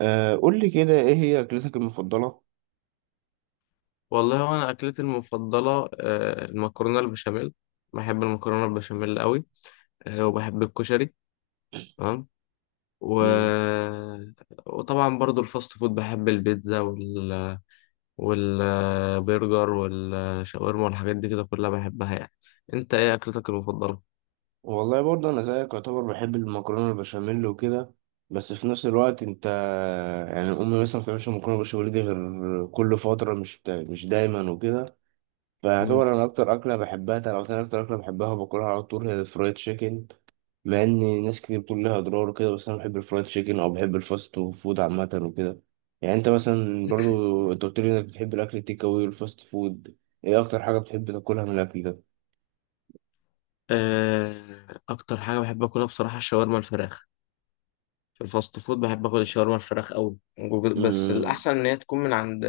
أه، قول لي كده ايه هي اكلتك المفضله؟ والله هو انا اكلتي المفضله المكرونه البشاميل. بحب المكرونه البشاميل قوي. وبحب الكشري. تمام و... مم. وطبعا برضو الفاست فود بحب البيتزا والبرجر والشاورما والحاجات دي كده كلها بحبها يعني. انت ايه اكلتك المفضله؟ والله برضه انا زيك يعتبر بحب المكرونه البشاميل وكده، بس في نفس الوقت انت يعني امي مثلا ما بتعملش مكرونه بشاميل دي غير كل فتره، مش دايما وكده. مم. فيعتبر انا اكتر اكله بحبها، لو انا اكتر اكله بحبها وباكلها على طول هي الفرايد تشيكن. مع ان ناس كتير بتقول لها اضرار وكده، بس انا بحب الفرايد تشيكن او بحب الفاست فود عامه وكده. يعني انت مثلا برضو انت قلت لي انك بتحب الاكل التيك اوي والفاست فود، ايه اكتر حاجه بتحب تاكلها من الاكل ده؟ اكتر حاجه بحب اكلها بصراحه الشاورما الفراخ. في الفاست فود بحب اكل الشاورما الفراخ قوي. بس أمم. الاحسن ان هي تكون من عند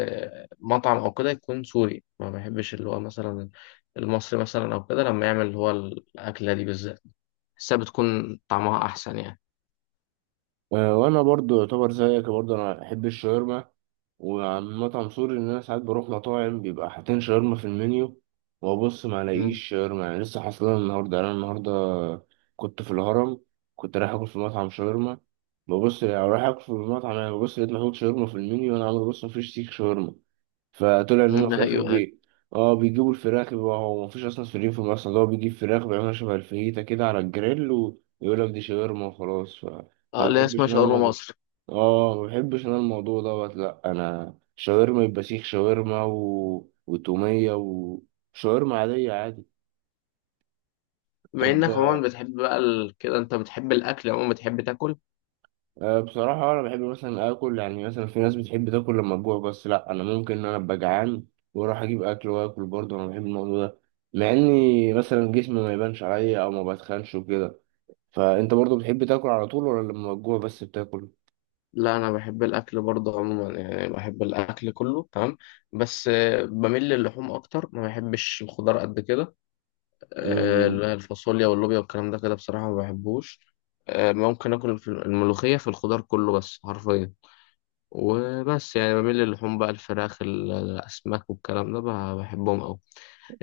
مطعم او كده يكون سوري، ما بحبش اللي هو مثلا المصري مثلا او كده لما يعمل اللي هو الاكله دي بالذات. بحسها بتكون طعمها احسن يعني. وانا برضو يعتبر زيك، برضو انا بحب الشاورما، وعن مطعم سوري ان انا ساعات بروح مطاعم بيبقى حاطين شاورما في المنيو، وابص ما الاقيش مم. شاورما. يعني لسه حاصلها النهارده، يعني انا النهارده كنت في الهرم، كنت رايح اكل في مطعم شاورما، ببص يعني رايح اكل في المطعم، يعني ببص لقيت محطوط شاورما في المنيو، وانا عمال ابص مفيش سيخ شاورما. فطلع ان مم، هم ده في اخر ايوه ايوه. بي، اه بيجيبوا الفراخ. بيبقى هو مفيش اصلا سوريين في مصر، ده هو بيجيب فراخ بيعملها شبه الفيتا كده على الجريل ويقول لك دي شاورما وخلاص. فما اه، اللي هي بحبش اسمها انا شاورما الموضوع، مصر. اه ما بحبش انا الموضوع دوت. لا، انا شاورما يبقى سيخ شاورما وتومية وشاورما عادية عادي. بما طب، انك عموما بتحب بقى كده، انت بتحب الاكل عموما، بتحب تاكل؟ أه بصراحة أنا بحب مثلا آكل. يعني مثلا في ناس بتحب تاكل لما تجوع بس، لأ أنا ممكن إن أنا أبقى جعان وأروح أجيب أكل وآكل برضه، أنا بحب الموضوع ده، مع إني مم. مثلا جسمي ما يبانش عليا أو ما بتخنش وكده. فأنت برضه بتحب تاكل على طول، ولا لما تجوع بس بتاكل؟ لا، انا بحب الاكل برضه عموما، يعني بحب الاكل كله تمام. بس بميل للحوم اكتر، ما بحبش الخضار قد كده. لا، الفاصوليا واللوبيا والكلام ده كده بصراحة ما بحبوش. ممكن آكل الملوخية في الخضار كله بس حرفيا. وبس يعني بميل للحوم بقى الفراخ الأسماك والكلام ده بقى بحبهم أوي.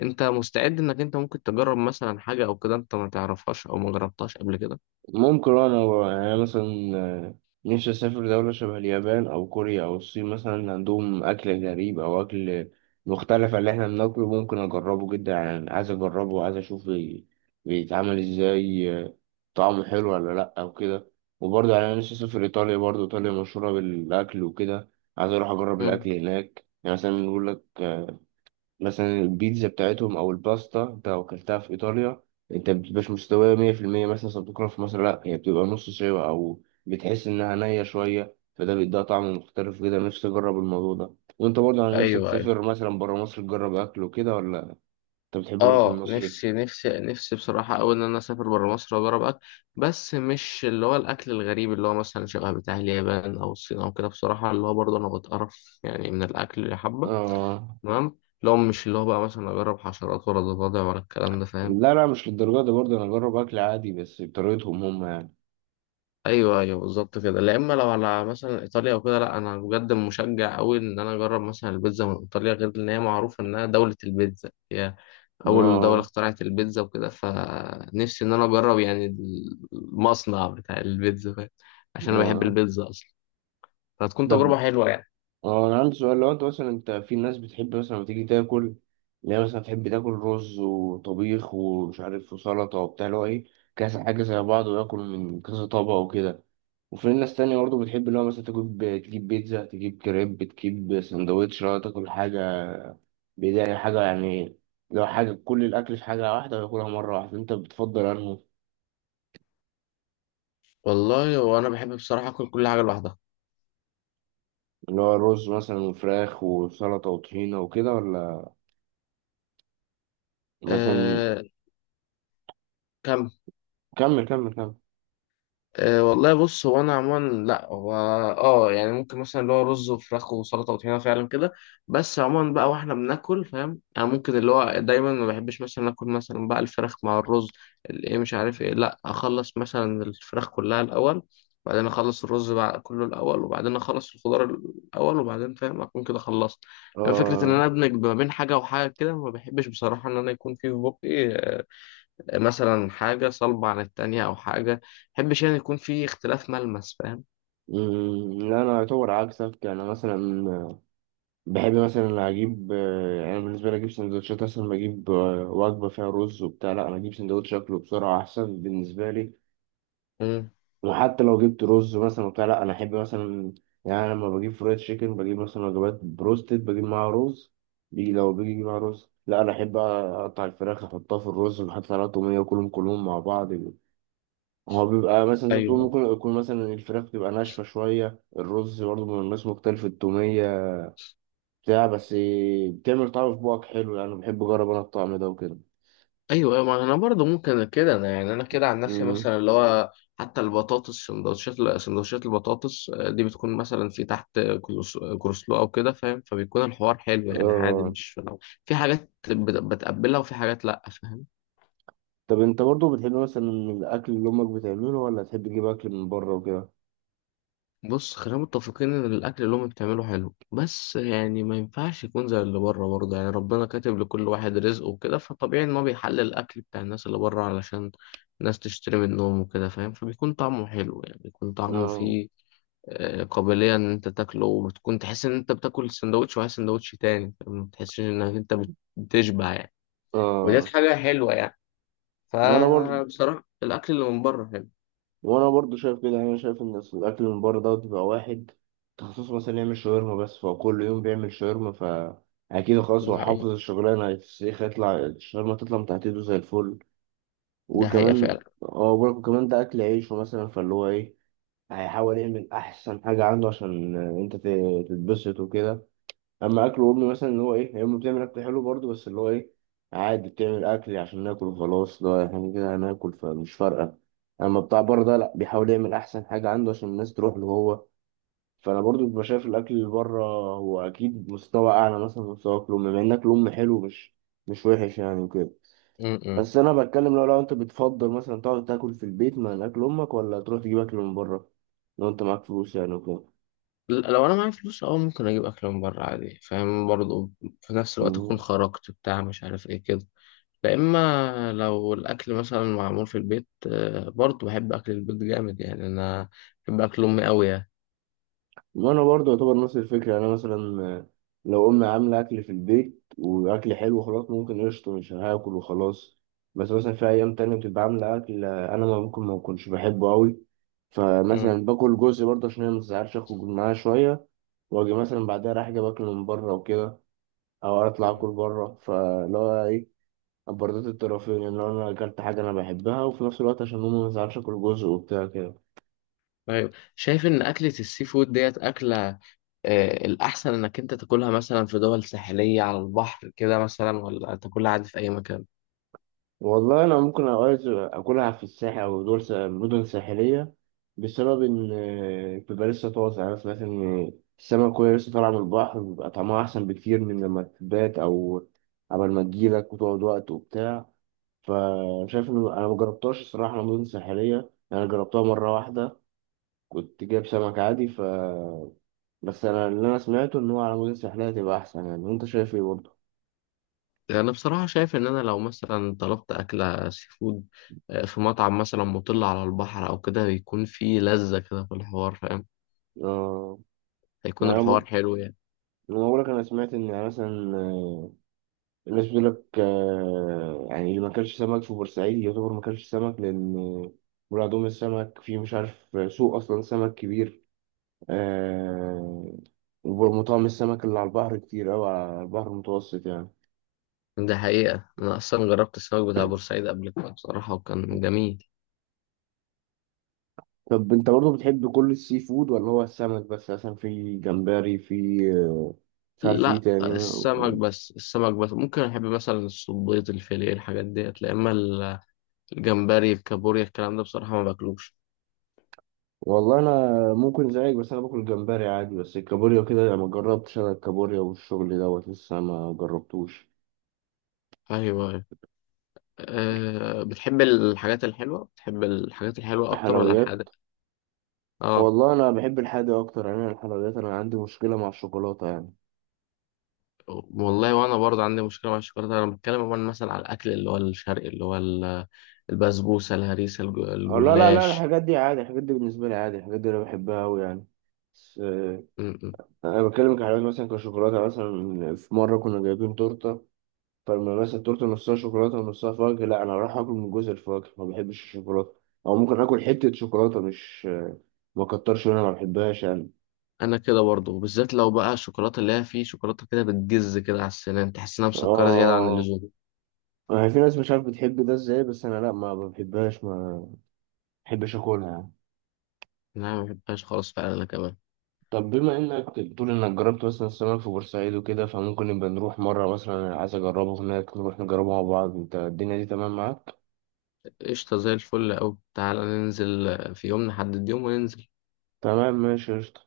أنت مستعد إنك أنت ممكن تجرب مثلا حاجة أو كده أنت ما تعرفهاش أو ما جربتهاش قبل كده؟ ممكن انا، يعني أنا مثلا نفسي اسافر دولة شبه اليابان او كوريا او الصين، مثلا عندهم اكل غريب او اكل مختلف عن اللي احنا بناكله، ممكن اجربه جدا. يعني عايز اجربه وعايز اشوف بيتعمل ازاي، طعمه حلو ولا لا او كده. وبرضه يعني انا نفسي اسافر ايطاليا، برضه ايطاليا مشهورة بالاكل وكده، عايز اروح اجرب مم. الاكل هناك. يعني مثلا يقول لك مثلا البيتزا بتاعتهم او الباستا، انت لو اكلتها في ايطاليا انت مبتبقاش مستويه 100% مثلا زي ما بتاكلها في مصر، لا هي بتبقى نص سوا او بتحس انها نيه شويه، فده بيديها طعم مختلف كده. نفسي اجرب الموضوع ده. وانت برضه على نفسك أيوه أيوه. تسافر مثلا بره مصر تجرب اكل وكده، ولا انت بتحب الاكل اه، المصري؟ نفسي نفسي نفسي بصراحة أوي إن أنا أسافر برا مصر وأجرب أكل. بس مش اللي هو الأكل الغريب اللي هو مثلا شبه بتاع اليابان أو الصين أو كده، بصراحة اللي هو برضه أنا بتقرف يعني من الأكل اللي حبة. اه. تمام، اللي هو مش اللي هو بقى مثلا أجرب حشرات ولا ضفادع ولا الكلام ده، فاهم؟ لا لا مش للدرجه دي، برضه انا اجرب اكل عادي بس بطريقتهم هم يعني. ايوه ايوه بالظبط كده. لا اما لو على مثلا ايطاليا وكده، لا انا بجد مشجع قوي ان انا اجرب مثلا البيتزا من ايطاليا، غير ان هي معروفه انها دوله البيتزا، هي اول دوله اه. اخترعت البيتزا وكده، فنفسي ان انا اجرب يعني المصنع بتاع البيتزا، فاهم. عشان انا بحب اه. البيتزا اصلا. فهتكون طب، تجربه حلوه يعني. اه انا عندي سؤال. لو انت مثلا، انت في ناس بتحب مثلا لما تيجي تاكل اللي هي مثلا تحب تاكل رز وطبيخ ومش عارف وسلطه وبتاع، اللي هو ايه، كذا حاجه زي بعض وياكل من كذا طبق وكده. وفي ناس تانية برضه بتحب اللي هو مثلا تجيب بيتزا، تجيب كريب، تجيب سندوتش، اللي هو تاكل حاجه بداية حاجه يعني، لو حاجه كل الاكل في حاجه واحده وياكلها مره واحده. انت بتفضل انه والله وانا بحب بصراحه اكل كل حاجه لوحدها. اللي هو رز مثلا وفراخ وسلطه وطحينه وكده، ولا مثلا؟ أه. كمل كمل أه والله بص، هو انا عموما، لا هو اه يعني ممكن مثلا اللي هو رز وفراخ وسلطه وطحينه فعلا كده. بس عموما بقى، واحنا بناكل فاهم، يعني ممكن اللي هو دايما ما بحبش مثلا اكل مثلا بقى الفراخ مع الرز الايه مش عارف ايه، لا اخلص مثلا الفراخ كلها الاول، وبعدين اخلص الرز بقى كله الاول، وبعدين اخلص الخضار الاول، وبعدين فاهم اكون كده خلصت. لما فكره ان كمل. انا ادمج ما بين حاجه وحاجه كده، ما بحبش بصراحه ان انا يكون في بقي مثلا حاجة صلبة عن التانية أو حاجة محبش يعني يكون في اختلاف ملمس، فاهم. مم، لا انا اعتبر عكسك. انا مثلا بحب مثلا اجيب، يعني بالنسبه لي اجيب سندوتشات. مثلا بجيب وجبه فيها رز وبتاع، لا انا اجيب سندوتش اكله بسرعه احسن بالنسبه لي. مم. وحتى لو جبت رز مثلا وبتاع، لا انا احب مثلا، يعني لما بجيب فرايد تشيكن، بجيب مثلا وجبات بروستد، بجيب معاها رز، بيجي لو بيجي معاها رز، لا انا احب اقطع الفراخ احطها في الرز واحط عليها طوميه وكلهم كلهم مع بعض. هو بيبقى مثلا زي ما بتقول، أيوه ممكن يكون مثلا الفراخ تبقى ناشفة شوية، الرز برضه من الناس مختلف، التومية بتاع، بس بتعمل طعم في بوقك حلو. يعني بحب أجرب أنا الطعم ده وكده. أيوه أيوه، ما أنا برضه ممكن كده، أنا يعني أنا كده عن نفسي أمم. مثلا اللي هو حتى البطاطس سندوتشات سندوتشات البطاطس، دي بتكون مثلا في تحت كروسلو أو كده فاهم، فبيكون الحوار حلو يعني عادي، آه. مش لو في حاجات بتقبلها وفي حاجات لأ، فاهم؟ طب أنت برضه بتحب مثلا الأكل اللي أمك بتعمله ولا تحب تجيب أكل من بره وكده؟ بص، خلينا متفقين ان الاكل اللي هم بتعمله حلو، بس يعني ما ينفعش يكون زي اللي بره برضه، يعني ربنا كاتب لكل واحد رزقه وكده، فطبيعي ان هو بيحلل الاكل بتاع الناس اللي بره علشان الناس تشتري منهم وكده فاهم، فبيكون طعمه حلو يعني، بيكون طعمه آه. فيه قابلية ان انت تاكله وبتكون تحس ان انت بتاكل سندوتش وعايز سندوتش تاني، فاهم؟ ما بتحسش انك انت بتشبع يعني. ودي آه. حاجة حلوة يعني. وأنا برضه فبصراحة الاكل اللي من بره حلو. وانا برضو شايف كده. يعني انا شايف ان أصل الاكل من بره دوت بيبقى واحد تخصص مثلا يعمل شاورما بس، فهو كل يوم بيعمل شاورما، فا اكيد خلاص دي هو حافظ حقيقة. الشغلانه، هيتسيخ يطلع الشاورما، تطلع من تحت ايده زي الفل. دي حقيقة وكمان فعلا. هو برضه كمان ده اكل عيشه مثلا، فاللي هو ايه، هيحاول يعمل احسن حاجه عنده عشان انت تتبسط وكده. اما اكل وامي مثلا اللي هو ايه، هي امي بتعمل اكل حلو برضو، بس اللي هو ايه، عادي بتعمل اكل عشان ناكل وخلاص، لا احنا كده هناكل فمش فارقه. اما بتاع بره ده لا، بيحاول يعمل احسن حاجه عنده عشان الناس تروح له هو. فانا برضو ببقى شايف الاكل اللي بره هو اكيد مستوى اعلى مثلا من مستوى اكل امي، مع ان اكل امي حلو، مش وحش يعني وكده. م- م. بس انا بتكلم، لو انت بتفضل مثلا تقعد تاكل في البيت مع اكل امك، ولا تروح تجيب اكل من بره، لو انت معاك فلوس يعني وكده. لو انا معايا فلوس اه ممكن اجيب اكل من بره عادي فاهم برضو في نفس الوقت اكون خرجت بتاع مش عارف ايه كده. لا اما لو الاكل مثلا معمول في البيت، برضو بحب اكل البيت جامد يعني انا بحب اكل امي قوي يعني. وانا برضه يعتبر نفس الفكره. يعني انا مثلا لو امي عامله اكل في البيت واكل حلو، خلاص ممكن قشطه مش هاكل وخلاص. بس مثلا في ايام تانية بتبقى عامله اكل انا ما ممكن ما اكونش بحبه قوي، مم. فمثلا باكل جزء برضه عشان هي ما تزعلش، اخرج معاها شويه واجي مثلا بعدها رايح جايب اكل من بره وكده، او اطلع مم. اكل بره. فاللي هو ايه، برضه الطرفين ان، يعني لو انا اكلت حاجه انا بحبها، وفي نفس الوقت عشان ماما ما تزعلش اكل جزء وبتاع كده. طيب، شايف ان اكلة السي فود ديت اكلة الاحسن انك انت تاكلها مثلا في دول ساحلية على البحر كده مثلا، ولا تاكلها عادي في اي مكان؟ والله انا ممكن اوقات اكلها في الساحل او دول مدن ساحليه، بسبب ان بيبقى لسه طازه. يعني انا سمعت ان السمك وهي لسه طالعه من البحر بيبقى طعمها احسن بكتير من لما تبات، او قبل ما تجيلك وتقعد وقت وبتاع. فشايف ان انا مجربتهاش الصراحه مدن ساحليه يعني، انا جربتها مره واحده، كنت جايب سمك عادي ف، بس انا اللي انا سمعته ان هو على مدن ساحليه تبقى احسن. يعني انت شايف ايه برضه؟ أنا بصراحة شايف إن أنا لو مثلا طلبت أكلة سي فود في مطعم مثلا مطل على البحر أو كده، بيكون فيه لذة كده في الحوار، فاهم. اه. هيكون يعني انا الحوار حلو يعني. بقول لك انا سمعت ان، يعني مثلا الناس بتقول لك يعني اللي ما كانش سمك في بورسعيد يعتبر ما كانش سمك، لأن مرادهم السمك في مش عارف، سوق أصلا سمك كبير، آه، ومطاعم السمك اللي على البحر كتير أوي على البحر المتوسط يعني. ده حقيقة، أنا أصلا جربت السمك بتاع بورسعيد قبل كده بصراحة وكان جميل. طب أنت برضه بتحب كل السي فود، ولا هو السمك بس، مثلا في جمبري، في آه، مش عارف إيه لا، تاني؟ السمك بس السمك بس، ممكن أحب مثلا الصبيط الفيليه الحاجات ديت، لا إما الجمبري الكابوريا الكلام ده بصراحة ما باكلوش. والله أنا ممكن زيك، بس أنا باكل جمبري عادي، بس الكابوريا كده ما جربتش. أنا الكابوريا والشغل دوت لسه ما جربتوش. أيوه أيوه. أه، بتحب الحاجات الحلوة بتحب الحاجات الحلوة أكتر ولا حلويات. الحادق؟ اه. والله انا بحب الحادق اكتر. يعني أنا الحلويات، انا عندي مشكله مع الشوكولاته يعني. والله وانا برضه عندي مشكله مع الشوكولاته، انا بتكلم عموما مثلا على الاكل اللي هو الشرقي اللي هو البسبوسه الهريسه أو لا لا لا، الجلاش. الحاجات دي عادي، الحاجات دي بالنسبه لي عادي، الحاجات دي انا بحبها قوي يعني. بس م- م. انا بتكلم كحلويات، مثلا كشوكولاته. مثلا في مره كنا جايبين تورته، فلما مثلا التورته نصها شوكولاته ونصها فواكه، لا انا راح اكل من جزء الفواكه، ما بحبش الشوكولاته. او ممكن اكل حته شوكولاته، مش ما كترش منها، ما بحبهاش يعني. انا كده برضه بالذات، لو بقى الشوكولاته اللي هي فيه شوكولاته كده بتجز كده على السنان تحس انها مسكره زياده عن اه اللزوم. آه. في ناس مش عارف بتحب ده ازاي، بس انا لا ما بحبهاش، ما بحبش اكلها يعني. لا، ما بحبهاش خالص فعلا، انا كمان. طب بما انك بتقول انك جربت مثلا السمك في بورسعيد وكده، فممكن نبقى نروح مرة مثلا، انا عايز اجربه هناك، نروح نجربه مع بعض. انت الدنيا دي تمام معاك؟ قشطه، زي الفل اوي، تعالى ننزل في يوم، نحدد يوم وننزل. تمام، ماشي، قشطة.